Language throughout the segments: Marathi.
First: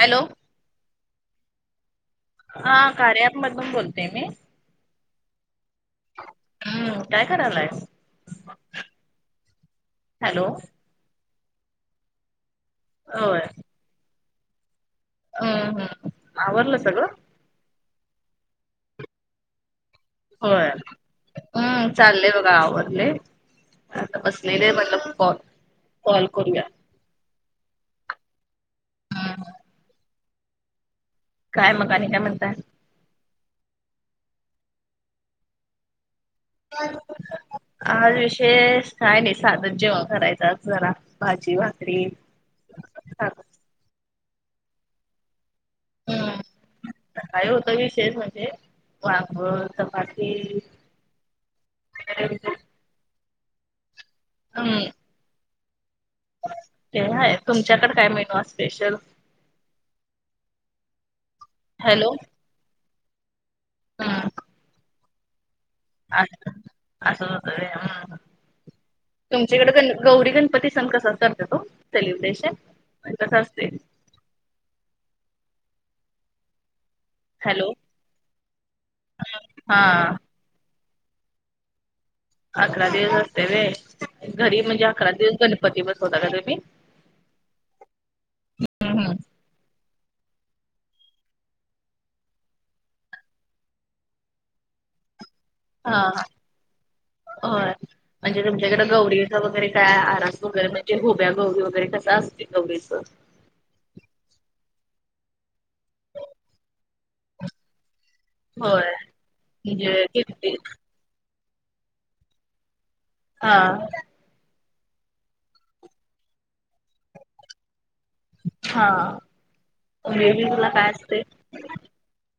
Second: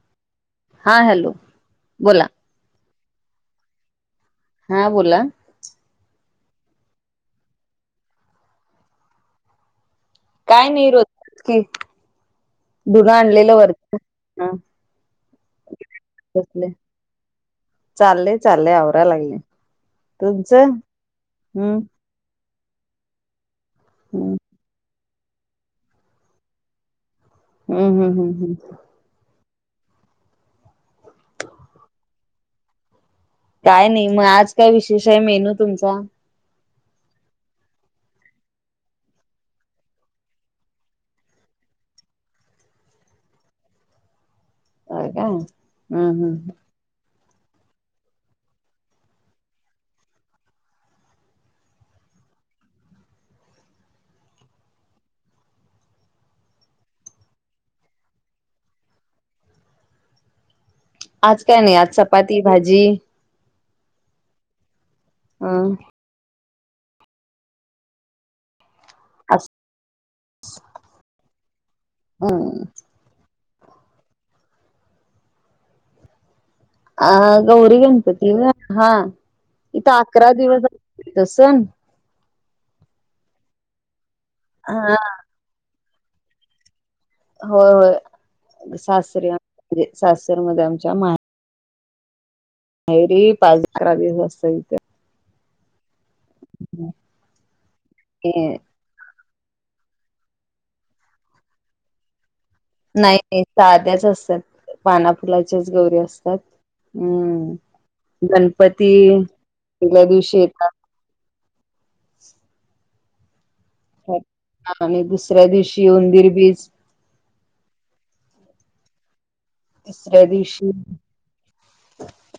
हॅलो हा हॅलो बोला हा कार्या ॲप मधून बोलतय मी. हा बोला. हम्म काय करायलाय? हॅलो काय नाही रत कि धुन होय आणलेलं वर हम्म हम्म आवरलं सगळं? चाललेय चालले आवरा लागले होय तुमचं हम्म चाललेय बघा आवरले आता हम्म बसलेले म्हटल कॉल कॉल करूया हम्म हम् हम हम् हा काय मकाने काय म्हणत काय नाही मग आज काय विशेष आहे मेनू तुमचा आज विशेष काय नाही साधच जेवण करायचंच जरा भाजी भाकरी अ का हम् हम्म काय होता विषय म्हणजे वांग चपाती ह हम् तेय तुमच्याकडे काय मिेनू स्पेशल आज काय नाही आज चपाती भाजी हा हं अ असत ह अस तुमच्याकडे गौरी गणपती सण कसा करत तो सेलिब्रेशन हम्म कस असते अ हॅलो गौरी गणपती हा हा इथं अकरा दिवस त अकरा दिवस असते होय घरी म्हणजे हा अकरा दिवस गणपती बसवता का तुम्ही होय होय सासरी सासरी मध्ये आमच्या मा नई रे... पाच... अकरा दिवस असतं इथं हा हा... ते होय... म्हणजे तुमच्याकडे गौरी वगैरे काय... आरास वगैरे... म्हणजे उभ्या गौरी वगैरे... तसं असतंय गौरीचं? नाई नाई... साध्याच असतात... पाना फुलाच्याच... गौरी असतात हम्म... गणपती होय म्हणजे ज्या दिवशी किती येतात हा आणि दुसऱ्या दिवशी उंदीर बीज हा... तिसऱ्या उंदीर बीजला दिवशी काय असतंय?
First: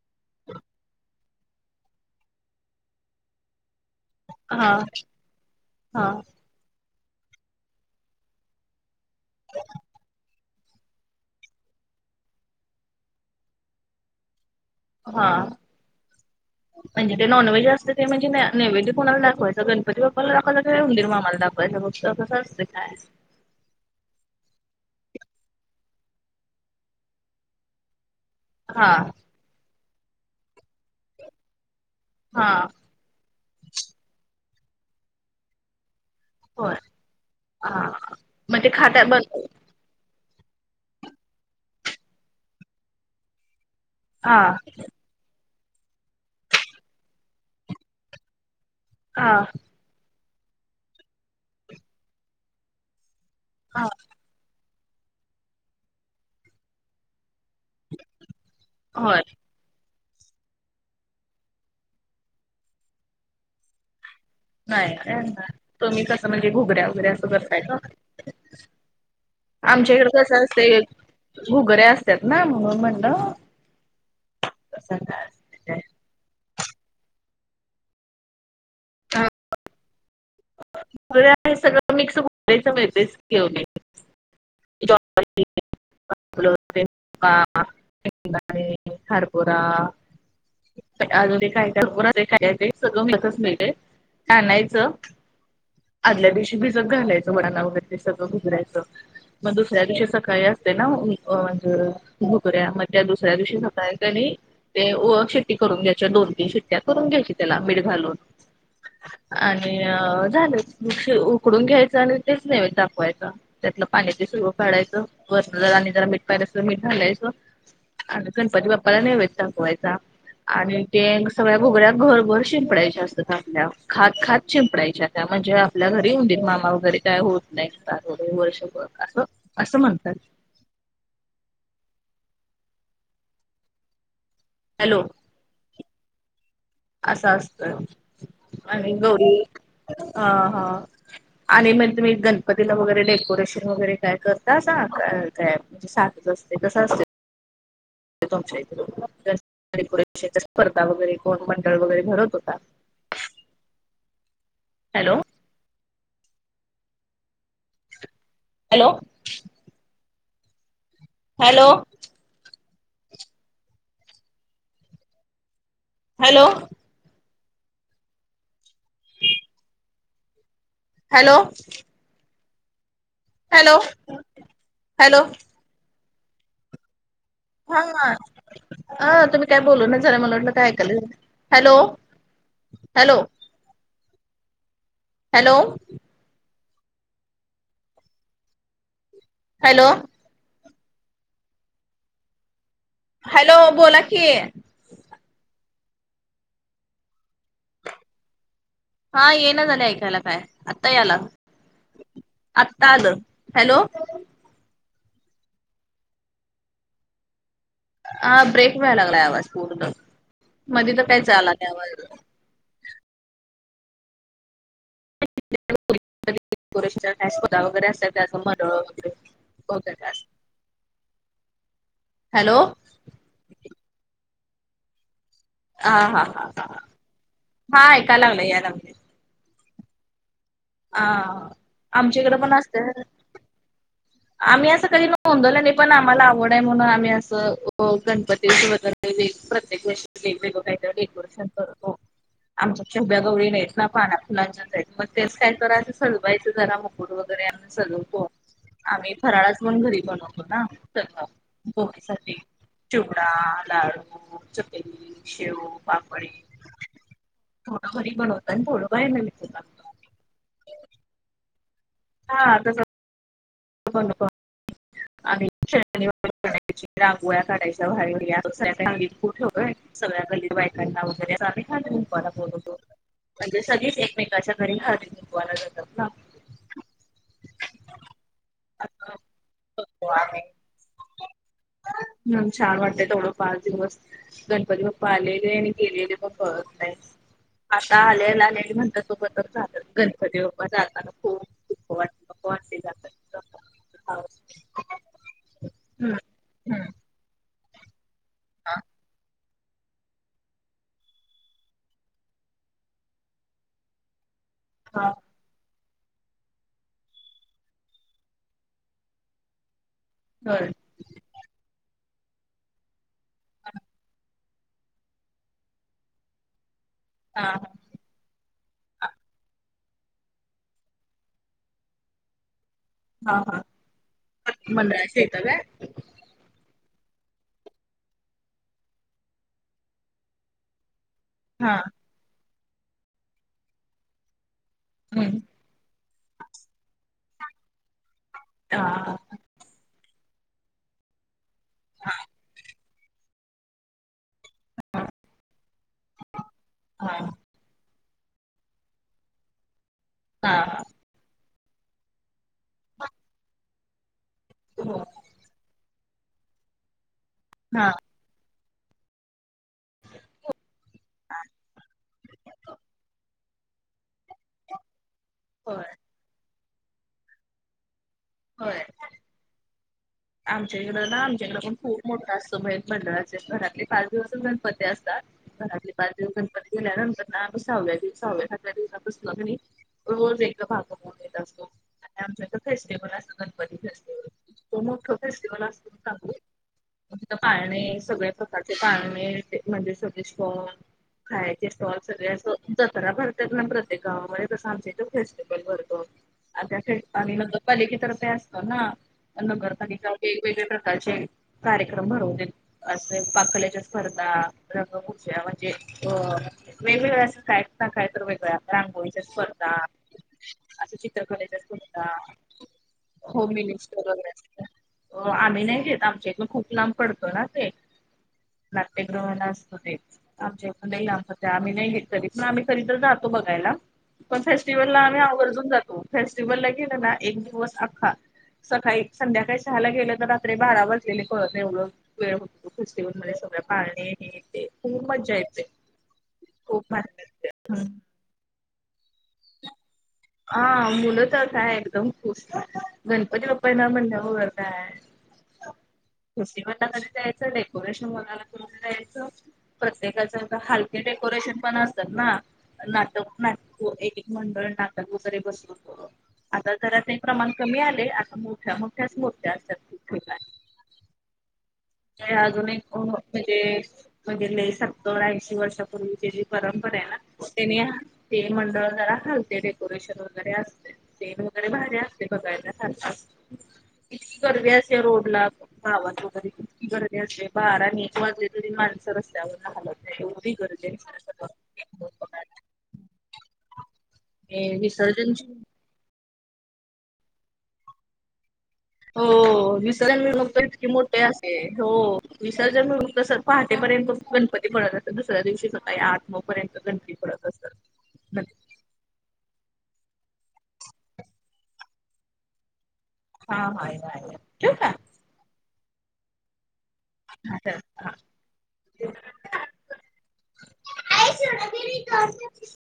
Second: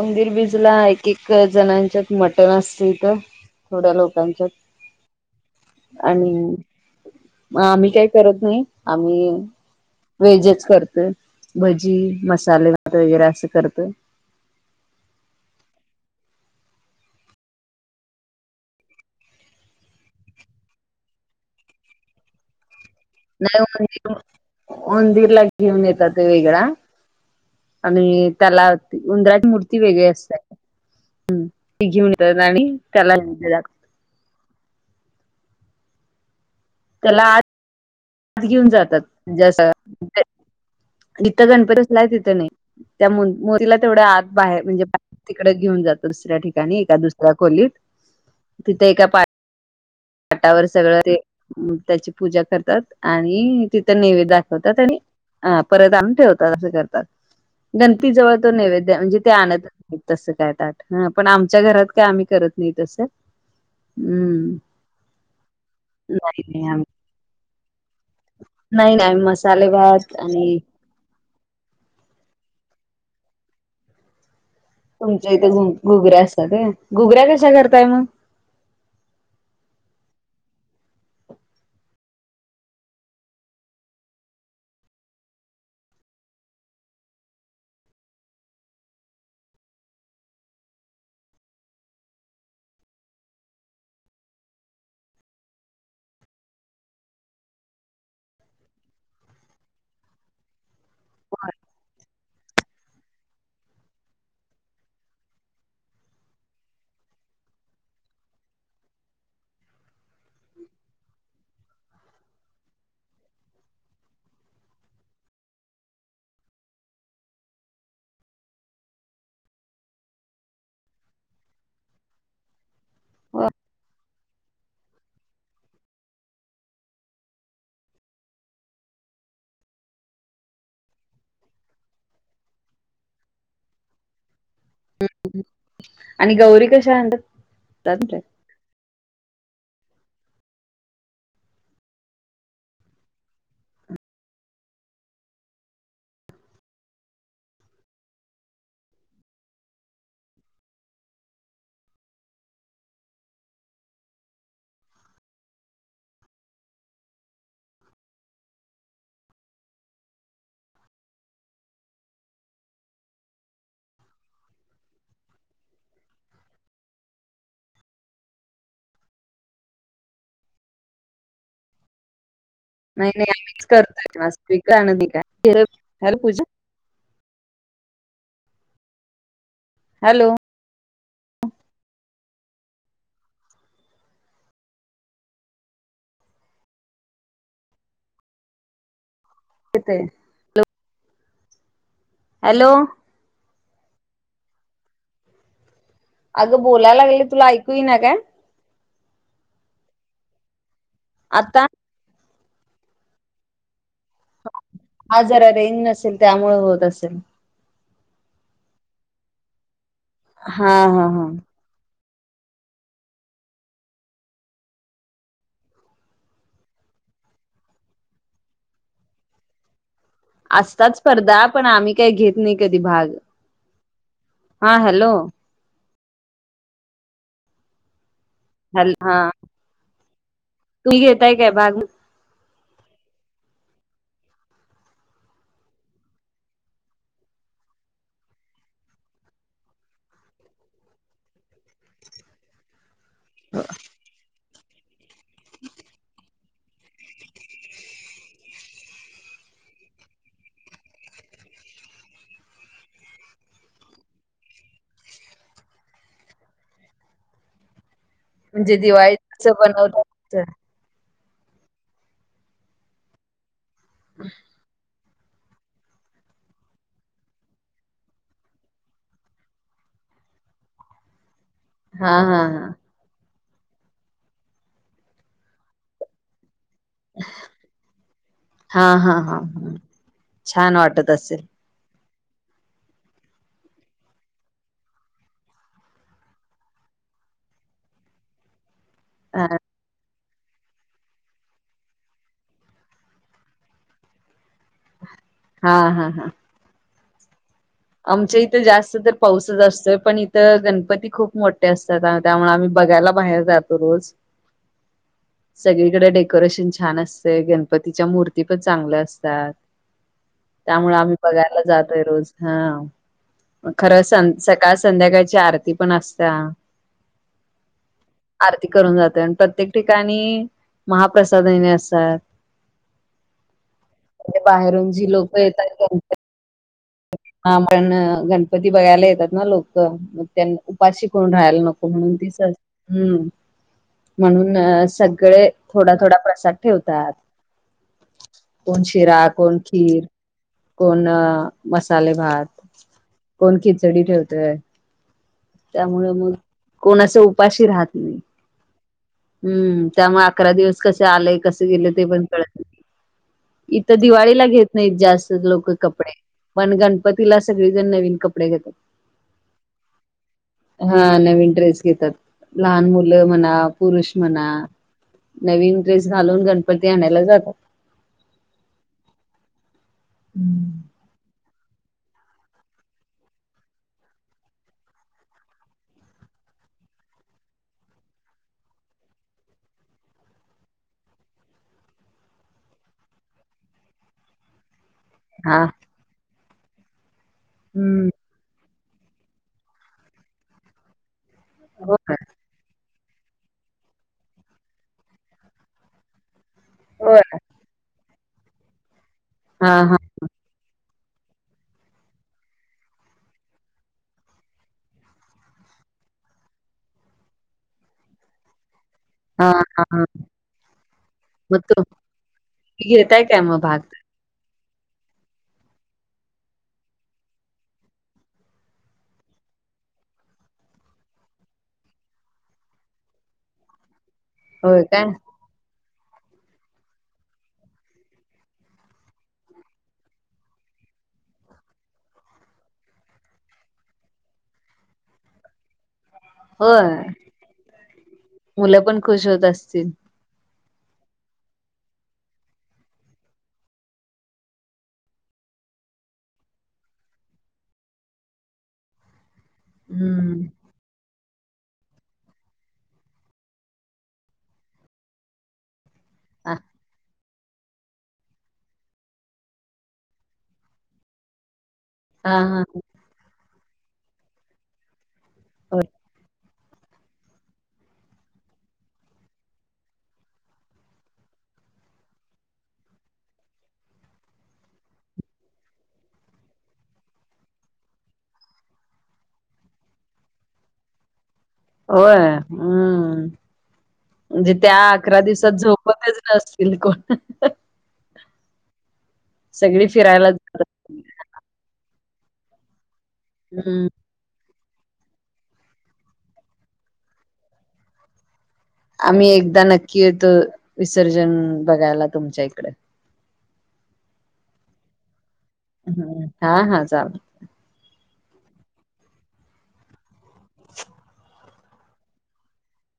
उंदीर बीजला... एक एक जणांच्यात मटण असतं इथं... थोडया लोक हा कांच्यात हा आणि... मग आम्ही काही करत नाई आम्ही.. वेजच करतोय. भजी... मसाले भात वगैरे असं करतोय. हा म्हणजे ते नॉनव्हेज असते ते... म्हणजे नैवेद कोणाला दाखवायचा... गणपती बाप्पाला दाखवायला, की उंदीर मामाला दाखवायचा मग तसंच असतं काय नाई उंदीरला... ऊंदीरला घेऊन येतात वेगळा आणि... त्याला हा उंदराची मूर्ती वेगळी असते... हूं... ती घेऊन त्येला हा आणि त्याला नैवद्य दाखव होय त्याला आज हा मग घेऊन ते जातात खाता बन [unintelligible] तिथं गणपती असलाय तिथं नई... त्या मू... मूर्तीला तेवढ्या आत हा बाहेर म्हणजे तिकडं घेऊन जातात... दुसऱ्या ठिकाणी... एका दुसऱ्या खोलीत... तिथे एका हा त्यावर सगळं ते... त्याची पूजा करतात आणि हा तिथं नैवद्य दाखव वतात आणि अ... परत आणून ठेवतात असं करतात गणपीजवळ तो नैवेद्य म्हणजे होय ते आणत तसं काय ताट... हा... पण आमच्या घरात काय आम्ही करत नाही तसं... हम्म नाय का असं तुम्ही कसं... नाही म्हणजे नाही आम्ही घुगऱ्या वगैरे असं करताय का... नाही नाही आम्ही मसाले भात आमच्याकडं कसं आणि असतय... घुगऱ्या असतात ना... म्हणून म्हणलं कसं काय तुमच्या इथं घु... असते घुगऱ्या असतात व्हय... घुगऱ्या कशा करताय मग [unintelligible] [unintelligible] सगळं मिक्स [unintelligible] जॉब करते मी [unintelligible] हरभोरा अजून काय सगळंच. कानायचं... आदल्या दिवशी भिजत घालायचं वडाना वगैरे ते सगळं घुगऱ्याचं मग दुसऱ्या दिवशी सकाळी असतंय ना घुगऱ्या... मग त्या दुसऱ्या दिवशी सकाळी कनी ते [unintelligible] शेट्टी करून घ्यायच्या... दोन तीन शेट्ट्या करून घ्यायची त्याला.. मीठ घालून आणि झालं [unintelligible] उकडून घ्यायचं आणि तेच नैवद दाखवायचा त्यातलं पाणी ते सर्व काढायचं... वरनं जरा आणि जरा मीठ पाहिजे असल तर मीठ घालायचं आणि गणपती बाप्पाला नैवेद दाखवायचा आणि ते सगळ्या घुगऱ्या घरभर शिंपडायच्या असतात हो आणि ल्या खात खात शिंपडायच्या त्या... म्हणजे आपल्या घरी उंदीर मामा वगैरे काय होत नई होतात वैगरे वर्षभर... असं... असं म्हणतात. हॅलो आणि गौरी कशी? असं असतंय... आणि गोरी... हा... हा आणि मग तुम्ही गणपतीला वगैरे... डेकोरेशन वगैरे काय करतासा काय? म सातच असतय कस असतय. तुमच्या इथ [unintelligible] स्पर्धा वगैरे कोण मंडळ वगैरे भरवत का? Hello hello hello hello hello नाय नाय आम्हीच हॅलो हॅलो करतय [unintelligible] पूजा हा हा तुम्ही काय बोलू ना झाला हॅलो मला वाटलं काय ऐकाल हॅलो हॅलो हॅलो हॅलो येतय. हॅलो हॅलो बोला की, अगं बोलायला लागले तुला ऐकू येईना काय हा ये ना झालय ऐकायला काय आत्ता याला आता आता आल हॅलो हा जरा रेंज नसेल त्यामुळे होत असेल. हा ब्रेक व्हायला लागलाय आवाज पूर्ण हा मधे तर हा हा कायचं आला नाय आवाज [inaudible] वगैरे असं कां मनोरे वगैरे होत कांय असं असतात स्पर्धा पण आम्ही काय घेत हॅलो नाही कधी भाग, हा हॅलो- आ हा हा हा मां ऐकायला लागलंय यायला बल हा तुम्ही आ घेताय काय भाग आमच्या इकड पण असतय. आम्ही असं कधी नोंदवलं नाय पण आम्हाला आवड आहे म्हणून आम्ही असं अ गणपतीत वगैरे प्रत्येक वर्षी वेगवेगळं कायतरी डेकोरेशन करतो. आमच्यात उभ्या गवरी नाय ना पानाफुलांच्याचं आहेत मग तेच काय करायच सजवायचं जरा म फूड वगैर आणून सजवतो आम्ही फराळच पण घरी बनवतो ना तर मग भोगिसाठी चिवडा, लाडू, चकली, शेव, पापडी होनं घरी बनवतो आणि म्हणजे थोडं दिवाळी बाहेरनं चं विकत आणतो. बनवतात तस हा तसंचं तसच होता आम्ही शेणांनी [inaudible] सारून रांगोळ्या काढायच्या बाहेर [inaudible] खूप य व्हय सगळ्या गल्लीत बायकांना वगैरे असं आम्ही- हळदी हा कुंकवाला हा हा बोलवतो म्हणजे सगळीच एकमेकाच्या घरी हळदी कुंकवाला जातात ना. हा असं हा हा हा करतो आम्ही. छान वाटत असेल. हम्म, छान वाटतेय तेवढं पाच दिवस. गणपती बाप्पा आलेले आणि गेलेले पण कळत नाहीत, आत्ता आलेले आलेले म्हणतात तो हा पर्यंत जातात गणपती बप्पा जाताना खूप दुःख वाटते नको वाटते जाताना - [unintelligible] हा हा हम्म. हा हम्म आमच्या इथं जास्त तर पाऊस असतोय पण इथ गणपती खूप मोठे असतात त्यामुळ आम्ही बघायला बाहेर जातो रोज. हा सगळीकडे डेकोरेशन छान असतय. गणपतीच्या मूर्ती पण चांगल्या असतात. हं त्यामुळे आम्ही बघायला जातोय रोज हा खरं सं सकाळ संध्याकाळची आरती पण असत्या हा. ह. आरती करून जातोय. आणि प्रत्येक ठिकाणी महाप्रसादने असतात. हा हा बाहेरून जी मंडळाशी लोक येता काय? येतात. का नाही. हा पण, गणपती बघायला येतात ना लोक. त्यांन उपाशी कोणी राहायला हा नको. म्हणून ती सहज, हम्म. म्हणुन, हम्म सगळे थोडा थोडा प्रसाद ठेवतात. हा कोण शिरा, कोण खीर, कोण अ मसाले भात. कोण खिचडी ठेवतय. त्यामुळ मग कोण हा असं उपाशी राहत नाही, हम्म. त्यामुळे अकरा हा दिवस कस आलय कस गेलंय ते पण कळत नाही. इथ दिवाळीला घेत नाहीत हो जास्त लोक कपडे. पण गणपतीला हा सगळेजण नवीन कपडे घेतात. हा नवीन ड्रेस घेतात. लहान मुलं म्हणा पुरुष म्हणा. नवीन होय ड्रेस घालून गणपती आणायला जातात. होय. आमच्या इडं ना, आमच्याकडे पण खुप मोठा असतो मेन मंडळाचे. घरातले पाच दिवस च गणपती असतात. घरातले पाच दिवस गणपती गेल्या नंतर ना. सहाव्या दिवसा, सहाव्या -सातव्या दिवसा पासून कनी रोज एक भाग बून येत असतो. आणि आमच्या इथ फेस्टिवल असतं. गणपती हा फेस्टिव्ह असते. [unintelligible] म तीथ पाळणे, सगळ्यां प्रकारचें पाळणे. ते म्हणजे [unintelligible] खायचे हो स्टॉल का सगळे असं. जत्रा भरतात ना प्रत्येक गावांमध्ये. तसं आमच्या इथं फेस्टिवल भरतो आम्ही. [unintelligible] नगरपालिके कडे असत ना. हा हा वेगवेगळ्या प्रकारचे. कार्यक्रम भरवू देत. असे पाक कलेच्या स्पर्धा. रंगभूषा म्हणजे अ वेगवेगळ्या. असं कायत न काय तरी वेगळ्या. रांगोळी च्या हा हा स्पर्धा. हा असं चित्रकलेच्या स्पर्धा. घेता य काय मग भाग? हो. आम्ही नाही घेत. आमच्या इकून खूप लांब पडतो ना ते. नाट्यगृहानां असत ते. आमच्या इथ लई लाबपडत्य. आम्ही नाही घेत कधीच. तरी पण आम्ही खरी तर जातो बघायला. पण होय फेस्टिवलला काय आम्हीं आवर्जून जातो. फेस्टिवल ला गेलोनां. एक दिवस अग हा. सकाळी संध्याकाळी सहाला गेलं त. रात्री बारा वाजलेले कळतं एवढं वेळ होतं. फेस्टिवल मध्यें. सगळं पाळणे हे ते. खूप मजा येते. खूप होय. भारी वाटते. मुलं पणं खुश होतं असतील. हा मुलं त काय. एकदंत खुश. गणपती बाप्पां येनार म्हणल्यावर काय. मूर्ती बघायला कधी जायचं. डेकोरेशन बघायला कधी जायचं. प्रत्येकांच हम्म एवढ हाल. ते डेकोरेशन पणं असतांत नां. नाटक नाटक एक एक मंडळ नाटक वगैरे बसवून हा आता जरा ते प्रमाण कमी आले. आता मोठ्या मोठ्यांच् मुर्त्या असतांत खूप ठिकाणी. हा अजून एक म्हणजे, म्हणजे लई सत्तर ऐंशी वर्षापूर्वी तेची परंपराय ना. त्यांनी हा ते मंडळ जरा खालते डे डेकोरेशन वगैरे असते. स्टेज वगैरे भारी असतें बघायला. [unintelligible] ईतकी गर्दी असतें रोडला. गावात वगैरे कीती गर्दी असतें. बारान एक वाजले तरी, माणसं रस्त्यावरन हालत नाही. ऐवढी गर्दी होय, हम्मं. म्हणजे त्या अकरा विसर्जनची दिवसांत. झोपा काय नतील कोणं. हो विसर्जन. मी मगु त जातात इतकीे मोठे गर्दी असते. हो विसर्जन तसं हम्म पहाटेपर्यंत गण गणपती पडतं असतात. दुसऱ्या दिवशी स्वकाळी आठ नऊ पर्यंत गणती पडतं असतांत. आम्हीं एकदा नक्की येतो विसर्जन बघायला तुमच्यां इकड. हां हा या या, ठेउ का! हां हां चला. [unintelligible] [inaudible]